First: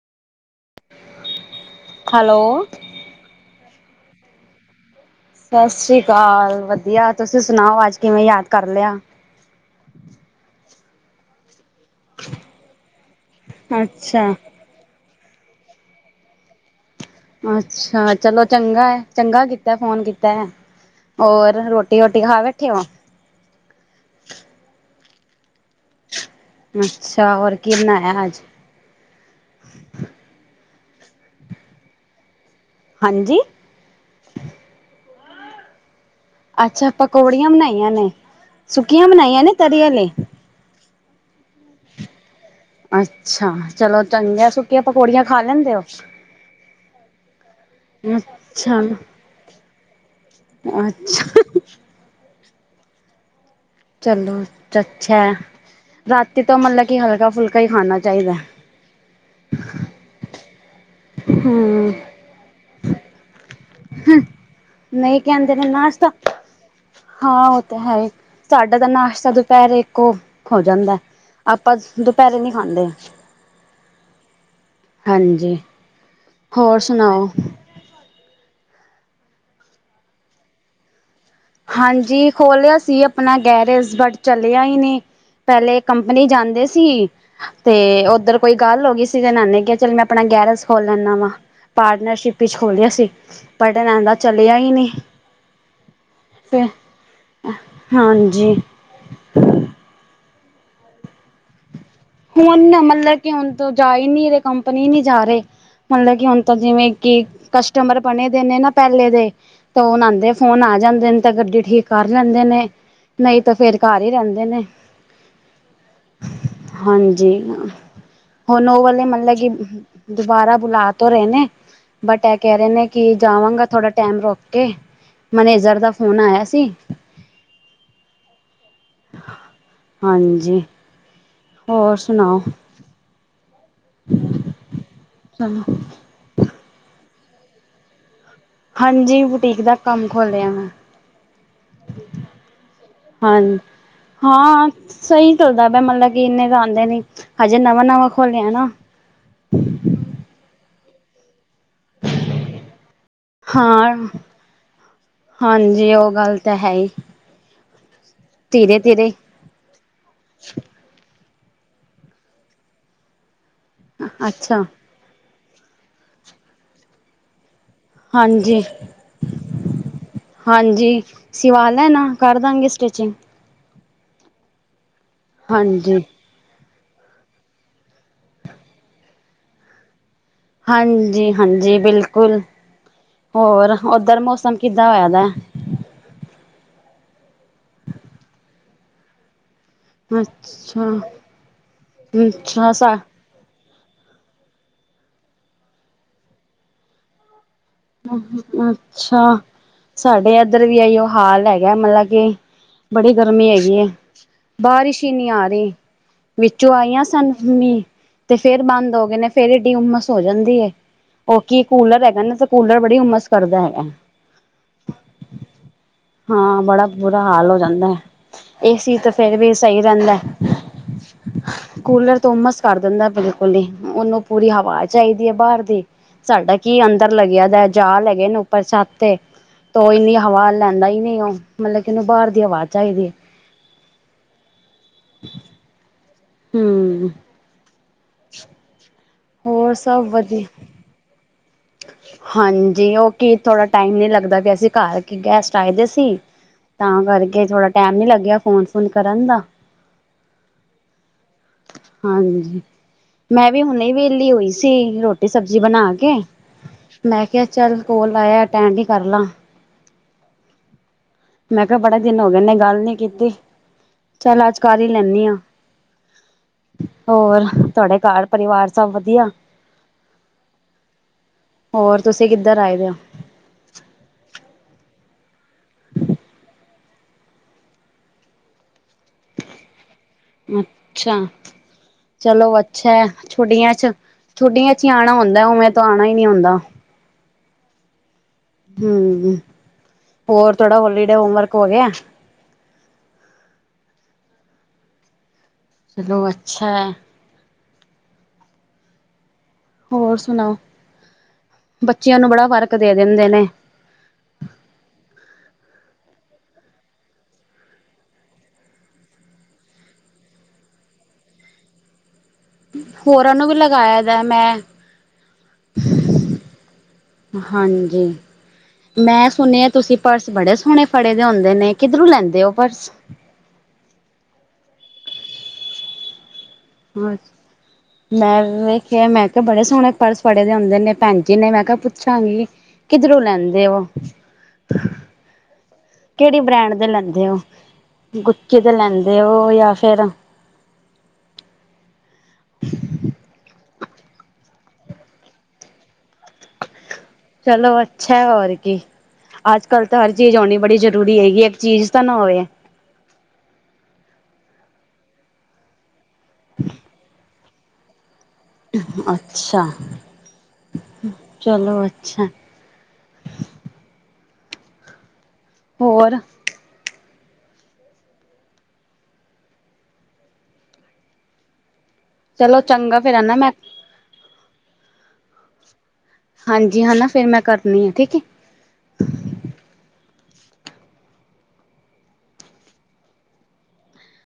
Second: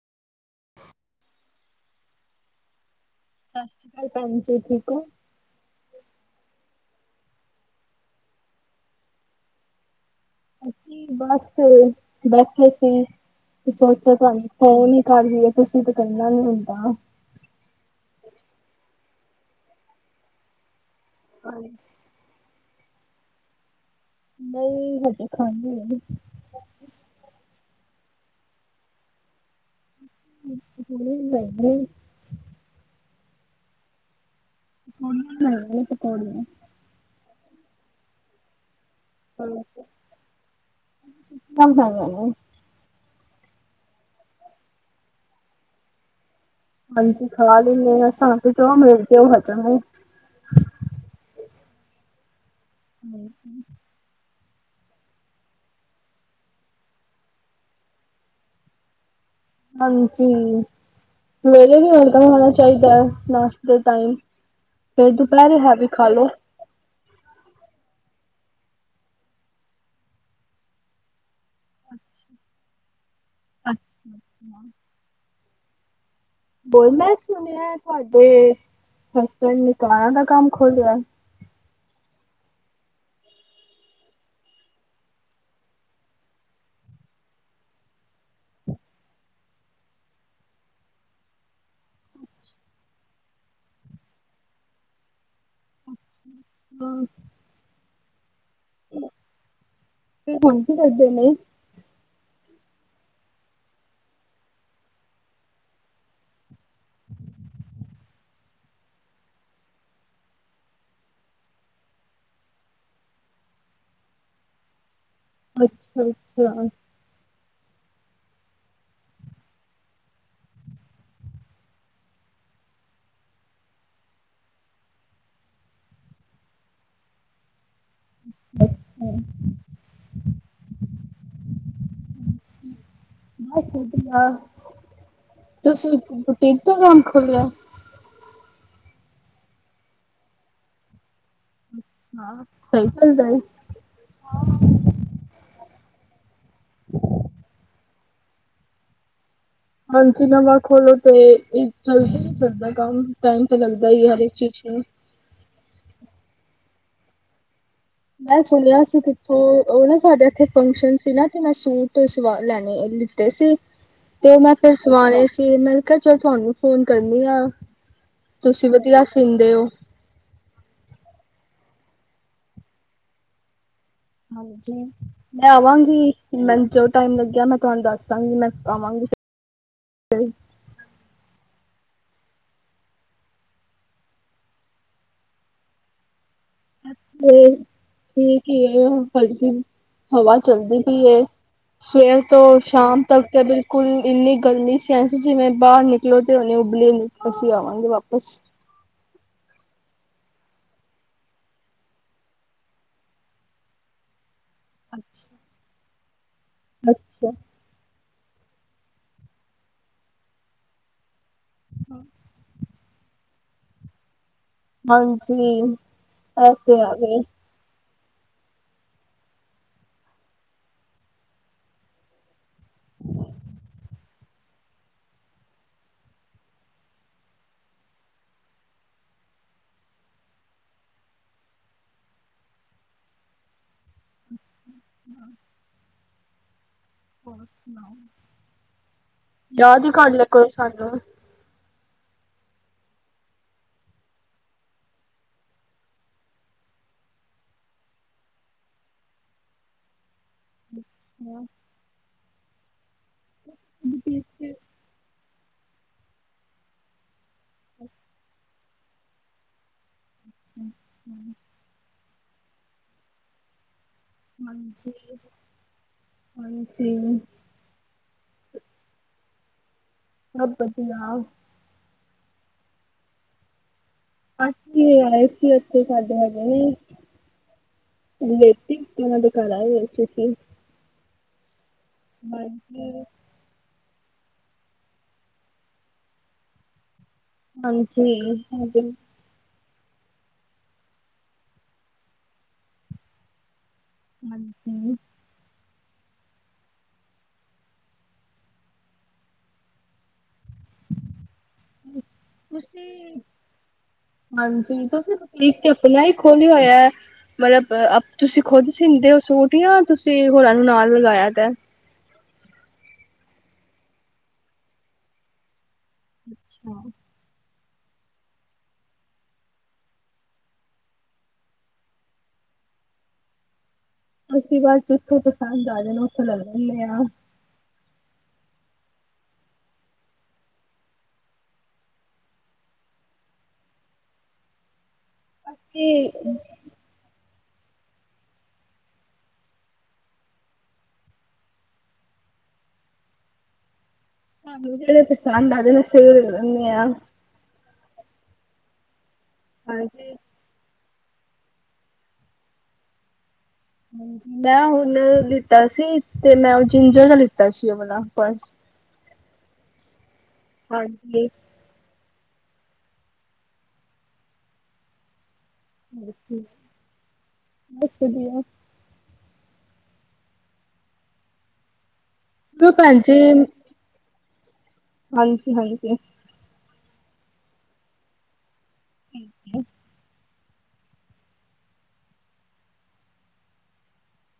Hello ਸਤਿ ਸ਼੍ਰੀ ਅਕਾਲ ਭੈਣ ਜੀ ਠੀਕ ਹੋ ਸਤਿ ਸ੍ਰੀ ਅਕਾਲ ਵਧੀਆ ਤੁਸੀਂ ਸੁਣਾਓ ਅੱਜ ਕਿਵੇਂ ਯਾਦ ਕਰ ਲਿਆ ਅਸੀਂ ਬਸ ਬੈਠੇ ਸੀ ਤੇ ਸੋਚਿਆ ਅੱਛਾ ਤੁਹਾਨੂੰ ਹ ਨੀ ਕਰਦੀ ਹੈ ਤੁਸੀਂ ਤੇ ਕਰਨਾ ਨੀ ਹੁੰਦਾ ਅੱਛਾ ਚਲੋ ਚੰਗਾ ਚੰਗਾ ਕੀਤਾ ਫੋਨ ਕੀਤਾ ਹੋਰ ਰੋਟੀ ਰੋਟੀ ਰੋਟੀ ਖਾ ਬੈਠੇ ਵਾਂ ਨਹੀਂ ਹਜੇ ਖਾਂਨੀ ਏ ਅੱਛਾ ਔਰ ਕਿੰਨਾ ਹੈ ਆਜ [inaudible] ਹਾਂਜੀ। [inaudible] ਅੱਛਾ ਪਕੌੜੀਆਂ ਬਨਾਈਆਂ ਨੇ, ਸੁੱਕੀਆਂ ਬਨਾਈਆਂ ਨੇ ਤਰੀ ਪਕੌੜੀਆਂ ਆਲੇ [inaudible] ਅੱਛਾ ਚਲੋ ਚੰਗੈ ਸੁੱਕੀਆਂ ਪਕੌੜੀਆਂ ਖਾ ਲੈਂਦੇ ਓਂ। ਹਾਂਜੀ ਖਾ ਲੇਨੇ ਆ ਮੇ ਸਾਨੂੰ ਚੋ ਅੱਛਾ ਮਿਲ ਕੇ ਹਟਨਗੇ। ਅੱਛਾ। ਹੂੰ। ਚਲੋ ਚੱਛਾ ਰਾਤੀ ਤੋਂ ਮਤਲਬ ਕੀ ਹਲਕਾ ਫੁਲਕਾ ਈ ਖਾਨਾ ਚਾਈਦੈ। ਹਾਂਜੀ, ਮੇਰੇ ਵੀ ਹਮ ਵਰਦਾ ਖਾਨਾ ਚਾਈਦਾ ਨਾਸ਼ ਦੇ ਟਾਈਮ, ਫੇਰ ਨਹੀਂ ਜਿਤਨਾ ਕਹਿੰਦੇ ਵੀ ਨੇ ਹੈਵੀ ਨਾਸ਼ਤਾ ਖਾਲੋ। ਹਾਂ ਓ ਤਾਂ ਹੈ ਏ, ਸਾਡਾ ਤਾਂ ਨਾਸ਼ਤਾ ਦੁਪੈਰੇ ਇੱਕੋ ਹੋ ਜਾਂਦੈ। ਆਪਾਂ ਦੁਪੈਰੇ ਨੀ ਖਾਂਦੇ। ਅੱ ਹਾਂਜੀ। ਹੋਰ ਬੋਲ ਮੈਂ ਸੁਣਾਓ ਸੁਨੇਆ ਤੁਆਡੇ ਸੋਟ ਨਿਕਾਂਆਂ ਦਾ ਕੰਮ ਖੋਲੇਆ। ਹਾਂਜੀ ਖੋਲੇਆ ਸੀ ਆਪਨਾ ਗੈਰੇਜ ਬਟ ਚਲੇਆ ਈ ਨੀ। ਪੈਲੇ ਕੰਪਨੀ ਜਾਂਦੇ ਸੀ ਤੇ ਓਦਰ ਕੋਈ ਗੱਲ ਹੋਗੀ ਸੀ ਤੇ ਨਾਨੇ ਕਿਆ ਚੱਲ ਮੈਂ ਆਪਨਾ ਗੈਰਜ ਖੋਲ ਲੈਂਨਾ ਵਾ। ਪਾਰਟਨਰਸ਼ਿਪ ਵਿੱਚ ਖੋਲਿਆ ਸੀ, ਪਾਰਟਨਾਂਦਾ ਚਲੇਆ ਈ ਨਈਂ। ਤੇ, ਹਾਂ ਹਾਂਜੀ ਕੀ ਕੰਮ ਕੀ ਕਰਦੇ ਨੇ? ਹੁਨ ਮਤਲਬ ਕੇ ਹੁਨ ਤੋ ਜਾ ਈ ਨੀ ਰਏ ਕੰਪਨੀ ਨੀ ਜਾ ਰਏ, ਮਤਲਬ ਕੀ ਹੁਨ ਤਾਂ ਜਿਵੇਂ ਕੀ ਕਸਟਮਰ ਬਨੇ ਦੇ ਨੇਂ ਨਾਂ ਪੈਲੇ ਦੇ, ਤਾਂ ਓ ਨਾ ਆਂਦੇ ਫੋਨ ਆ ਜਾਂਦੇ ਨੇ ਤਾਂ ਗੱਡੀ ਠੀਕ ਕਰ ਜਾਂਦੇ ਨੇ। ਨਈਂ ਤਾਂ ਫੇਰ ਘਰ ਈ ਰੈਂਦੇ ਨੇ। ਅੱਛਾ-ਅੱਛੇਆ ਹਾਂਜੀ, ਹੁਨ ਓ ਵਾਲੇ ਮਤਲਬ ਕੀ, ਦੁਬਾਰਾ ਬੁਲਾ ਤਾ ਰਏ ਨੇ। ਬਟ ਐ ਕੈ ਰਏ ਨੇ ਕੇ ਜਾਵਾਂਗਾ ਥੋੜਾ ਟੈਮ ਰੁਕ ਕੇ। ਮਨੇਜਰ ਦਾ ਫੋਨ ਆਇਆ ਸੀ। [inaudible] ਹਾਂਜੀ। ਹੋਰ ਸਨਾ ਬਸ ਵਦੀਆ, ਚਲੋ ਤੁਸੀਂ ਇਕ ਬੁਟੀਕ ਦਾ ਕੰਮ ਖੋਲਿਆ। ਹਾਂਜੀ ਬੁਟੀਕ ਦਾ ਕੰਮ ਖੋਲਿਆ ਮੈਂ। ਹਾਂ ਸਈ ਚੱਲਦਾ ਏ, ਹਾਂ-ਹਾਂ। ਸਈ ਚੱਲਦਾ ਪਿਆ ਮਤਲਬ ਕੇ ਇੰਨੇ ਤਾਂ ਆਂਦੇ ਨੀ ਹਜੇ ਨਵਾਂ-ਨਵਾਂ ਖੋਲੇਆ ਨਾ। ਹਾਂਜੀ ਨਵਾਂ ਖੋਲੋ ਤੇ ਈ ਚੱਲਦਾ ਨ ਚੱਲਦਾ ਕੰਮ ਟਾਈਮ ਤਾਂ ਲੱਗਦਾ ਹਾਂ ਈ ਐ ਹਰੇਕ ਚੀਜ਼ ਚ। ਹਾਂਜੀ ਓ ਗੱਲ ਤਾਂ ਹੈ ਈ। ਮੈਂ ਸੁਨੇਆ ਸੀ ਕਿੱਥੋਂ ਓ ਨਾ ਸਾਡੇ ਏਥੇ ਫੰਕਸ਼ਨ ਸੀ ਨਾ। ਤੇ ਮੈਂ ਸੂਟ ਸਵਾ ਲੈਨੇ ਲਿੱਤੇ ਸੀ, ਤੇ ਮੈਂ ਅੱਛਾ ਫਿਰ ਸ ਵਾਣੇ ਸੀ ਮੈਂ ਕੇਆ ਚਲ ਧੋਨੂੰ ਫੋਨ ਕਰਨੀ ਆਂ। ਹਾਂਜੀ। ਹਾਂਜੀ, ਸੀਵਾ ਲੈਣਾ ਕਰ ਦਾਂਗੇ ਸਟੀਚੀਂਗ। ਹਾਂਜੀ, ਮੈਂ ਹਾਂਜੀ ਆਵਾਂਗੀ। ਮੈਨ ਜੋ ਟਾਈਮ ਲੱਗੇਆ ਮੈਂ ਧੋਨੂੰ ਦੱਸ ਦਾਂਗੀ ਮੈਂ ਆਵਾਂਗੀ, ਹਾਂਜੀ-ਹਾਂਜੀ ਬੇਲਕੁਲ, ਹੋਰ ਓਦਰ ਮੌਸਮ ਕੀਦਾਂ ਹੋਏਆ ਦਾ? ਫੇਰ, ਠੀਕ ਈ ਏ [unintelligible] ਹਵਾ ਚਲਦੀ ਅੱਛਾ ਪੀ ਏ, ਸਵੇਰ ਤੋਂ ਅੱਛਾ ਸਾ ਸ਼ਾਮ ਤੱਕ ਤੇ ਬੀਲ ਕੁਲ ਏਨੀ ਗਰਮੀ ਸਸੀ ਜੀਵੇਂ ਬਾਰ ਨਿਕਲੋ ਤੇ ਹੁਨੇ ਉਬਲੇਗੀ। ਅਸੀਂ ਆਵਾਂਗੇ ਵਾ [unintelligible] ਅੱਛਾ। ਸਾਡੇ ਐਧਰ ਵੀ ਐਈ ਓ ਹਾਲ ਹੈਗਾ ਮਲ ਆ ਕੀ, ਬੜੀ ਗਰਮੀ ਹੈਗੀ ਏ। ਬਾਰੀਸ਼ ਈ ਨੀ ਅੱਛਾ ਆ ਰੀ, ਵੀਚੋਂ ਆਈਆਂ ਅੱਛਾ, ਸਨ ਮੀ, ਤੇ ਫੇਰ ਬੰਦ ਹੋ ਗਏ ਨੇ ਫੇਰ ਏਡੀ ਹੂਮਸ ਹੋ ਜਾਂਦੀ ਏ, ਓ ਕੀ ਕੂਲਰ ਹੈਗਾ ਨਾ ਸ ਕੂਲਰ ਬੜੀ ਹੂਮਸ ਕਰਦਾ ਹੈਗਾ, ਹਾਂਜੀ ਇਹ ਹਾਂ ਤੇ ਬੜਾ ਹੈਗੇ ਬੁਰਾ ਹਾਲ ਹੋ ਜਾਂਦਾ ਐ। ਏ ਸੀ ਤਾਂ ਫੇਰ ਵੀ ਸਈ ਰੈਦੈ। ਕੂਲਰ ਤੋ ਹੂਮਸ ਕਰ ਦੀਂਦਾ ਬੇਲਕੁਲ ਈ ਓਨੂੰ ਪੂਰੀ ਹਵਾ ਚਾਈਦੀ ਏ ਬਾਰ ਦੀ। ਸਾਡਾ ਕੀ ਅੰਦਰ ਲੱਗੇਆ ਦਾ ਜਾਲ ਹੈਗੇ ਨੇ ਉਪਰ ਛੱਤ ਤੇ। ਤੋ ਓ ਏਨੀ ਹਵਾ ਲੈਂਦਾ ਈ ਨਈ ਓ, ਮਲੇ ਕੀ ਓਨੂੰ ਬਾਰ ਦੀ ਹਵਾ ਚਾਈਦੀ ਏ। [inaudible] ਹੂੰ। ਹੋਰ ਸੁਣਾਓ? [inaudible] ਹੋਰ ਯਾਦ ਈ ਸਭ ਕਰ ਲੇਆ ਵਧੀਆ ਕਰੋ ਸਾਨੂੰ। ਹਾਂਜੀ ਓ ਕੀ ਥੋੜਾ ਟਾਈਮ ਨੀ ਲੱਗਦਾ ਪੇਆ ਕੀ ਘਰ ਕੀ ਗੈਸਟ ਆਏਦੇ ਸੀ। ਤਾਂ ਕਰਕੇ ਥੋੜਾ ਟਾਈਮ ਨੀ ਲੱਗੇਆ ਫੋਨ-ਫੋਨ ਕਰਨ ਦਾ। [inaudible] ਹਾਂਜੀ, ਮੈਂ ਵੀ ਹੁਨੇ ਵੇਲੀ ਹੋਈ ਸੀ ਰੋਟੀ ਸਬਜ਼ੀ ਬਣਾ ਕੇ, ਮੈਂ ਕੇਆ ਚੱਲ ਕੋਲ ਆਏਆ ਅਟੈਂਡ ਈ ਕਰ ਲਾਂ। [unintelligible] ਮੈਂ ਕੇਆ ਬੜਾ ਦਿਨ ਹੋ ਗਏ ਨੇ ਗੱਲ ਨੀ ਕੀਤੀ। ਚੱਲ ਅੱਜ ਕਾਰ ਈ ਲੈਂਨੀ ਆਂ, ਹਾਂਜੀ ਹੋਰ? ਧਾਡੇ ਘਰ ਪਰੀਵਾਰ ਸਭ ਵਦੀਆ? ਸਬ ਵਦੀਆ। ਹੋਰ ਤੁਸੀਂ ਕੀਦਰ ਆਏ ਦੇ ਓ? ਅਸੀ ਆਏ ਸੀ ਓਥੇ ਸਾਡੇ ਹੈਗੇ ਨੀ। ਲੇਟੀਵ ਓਨਾਂ ਦੇ ਘਰ ਆਏ ਹੋਏ ਸੀ ਅਸੀ। ਅੱਛਾ, ਚਲੋ ਅੱਛਾ ਹਾਂਜੀ ਐ। ਛੁਡੀਆਂ ਚ ਛੁੱਡੀਆਂ ਚ ਈ ਆਂਣਾ ਹੁੰਦਾ ਓਵੇੈਂ ਤਾਂ ਆਂਣਾ ਈ ਨੀ ਹੁੰਦਾ। ਹਾਂਜੀ। ਹਾਂਜੀ ਹੂੰ, ਹੋਰ ਥੋੜਾ ਹੋਲੀਡੇ ਹੋਮਵਰਕ ਹੋ ਗੇਆ? ਹਾਂਜੀ। ਚਲੋ ਅੱਛਾ ਐ। ਹੋਰ ਸੁਣਾਓ, ਬੱਚੇਆਂ ਨੂੰ ਬੜਾ ਵਰਕ ਦੇ ਤੁਸੀਂ ਦੇਂਦੇ ਨੇਂ। ਹਾਂਜੀ, ਤੁਸੀਂ ਬੂਟੀਕ ਤੇ ਆਪਣਾ ਈ ਖੋਲ੍ਹਿਆ ਹੋਇਆ ਮਤਲਬ ਅਪ, ਤੁਸੀਂ ਖੁਦ ਸੀਂਦੇ ਓ ਸੂਟ ਯਾ ਤੁਸੀਂ ਹੋਰਾਂ ਨੂੰ ਨਾਲ ਲਗਾਇਆ ਪਿਆ? ਹੋਰਾਂ ਨੂੰ ਵੀ ਲਗਾਇਆ ਜਾ, ਮੈਂ। ਅੱਛਾ। ਹਾਂਜੀ। ਮੈਂ ਸੁਣਿਆ ਤੁਸੀਂ ਪਰਸ ਬੜੇ ਸੋਹਣੇ ਫੜੇ ਦੇ ਹੁੰਦੇ ਨੇਂ, ਕਿੱਧਰੋਂ ਲੈਂਦੇ ਓ ਪਰਸ? ਅਸੀਂ ਬਸ ਜਿੱਥੋਂ ਪਸੰਦ ਆ ਜਾਣ, ਉੱਥੋਂ ਲੈ ਲੈਂਨੇ ਆਂ। ਹਾਂ, ਮੈਂ ਵੇਖਿਆ, ਮੈਂ ਕਿਹਾ ਬੜੇ ਸੋਹਣੇ ਪਰਸ ਫੜੇ ਵੇ ਹੁੰਦੇ ਨੇਂ ਭੈਣ ਜੀ ਨੇਂ, ਮੈਂ ਕਿਹਾ ਪੁੱਛਾਂਗੀ। ਕਿਧਰੋਂ ਲੈਂਦੇ ਓ? ਅਸੀਂ ਕਿਹੜੀ ਬ੍ਰੈਂਡ ਦੇ ਲੈਂਦੇ ਓ? ਗੁੱਚੀ ਦੇ ਲੈਂਦੇ ਓ, ਯਾ ਫੇਰ ਸਾਨੂੰ ਜਿਹੜੇ ਪਸੰਦ ਆਂ ਜਾਵੇਂ, ਉੱਥੋਂ ਲੈ ਲੈਨੇ ਆਂ। ਚਲੋ ਅੱਛਾ ਏ ਹੋਰ ਕੀ, ਅੱਜ-ਕੱਲ ਤਾਂ ਹਰ ਹਾਂਜੀ ਚੀਜ਼ ਹੋਣੀ ਬੜੀ ਜ਼ਰੂਰੀ ਹੇਗੀ ਏ। ਚੀਜ਼ ਤਾਂ ਨਾਂ ਹੋਏ। ਮੈਂ ਹੁਣ ਲਿੱਤਾ ਸੀ, ਤੇ ਮੈਂ ਉਹ ਜਿੰਜਰ ਦਾ ਲਿੱਤਾ ਸੀ, ਉਹ ਵਾਲ਼ਾ ਪਰਸ। ਅੱਛਾ, ਹਾਂਜੀ ਚਲੋ ਅੱਛਾ। ਹੋਰ ਕੀ, ਬਸ ਵਧੀਆ। ਚਲੋ, ਭੈਣ ਚੰਗਾ ਫ਼ੇਰ ਜੀ ਹਨਾ ਮੈਂ ਹਾਂਜੀ-ਹਾਂਜੀ। ਹਾਂਜੀ, ਹਨਾਂ ਫੇਰ ਮੈਂ ਕਰਨੀ ਆਂ, ਠੀਕ ਏ। ਠੀਕ ਏ।